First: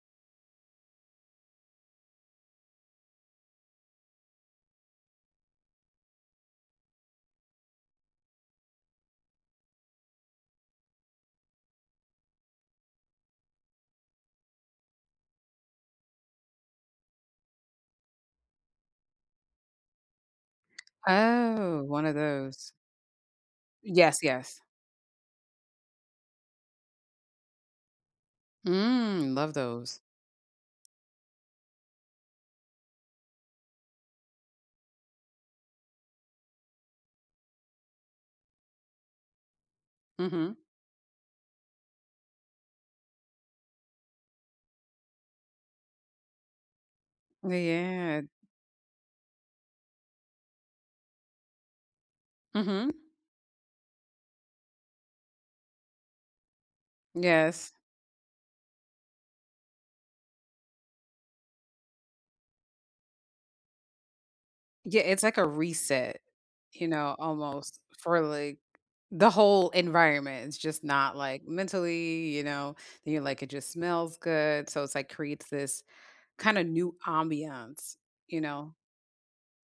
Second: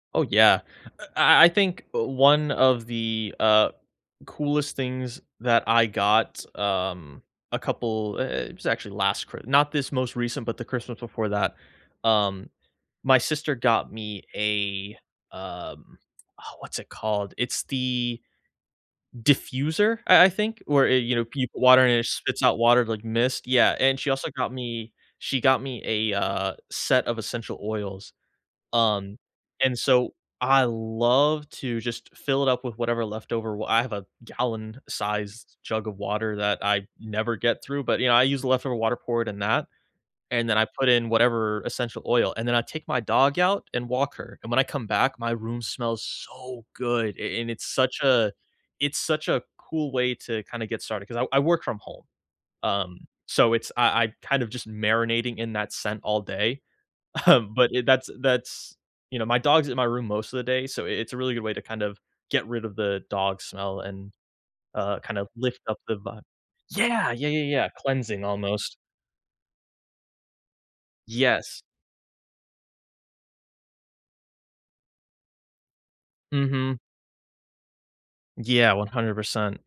Oh, yeah, uh, I I think one of the, uh, coolest things that I got, um, a couple i it was actually last Chri not this most recent, but the Christmas before that, um, my sister got me a, um uh, what's it called? It's the diffuser, I I think? W where, you know, peep water Oh, and 1 it of spits out those. water like mist, yeah, and she Yes, also got yes. me she got me a, uh, set of essential oils, um, Mm, love and those. so I love to just fill it up with whatever leftover wa I have a gallon-sized jug of water that I never get through, but, you know, I use the leftover water poured in that, and Mhm. then I put in whatever essential oil, and then I take my dog out and walk her, and when I come back, my room smells so good, a Oh, and it's such yeah. a it's such a cool way to kinda get started 'cause I I work from home, Mhm. um, so it's I I kind of just marinating in that scent all day. Um, but Yes. it that's that's you know, my dog's in my room most of the day, so i it's a really good way to kind of, get rid of the dog smell and, uh, Yeah, kind it's of, like a lift up the reset, vibe. you Yeah, know, yeah, yeah, yeah, almost for, cleansing, like, almost. the whole environment. It's just not like Yes. mentally, you know, then you're like, "It just smells good," so it's like, creates this kind of Mhm. new ambiance, you know. Yeah, 100%.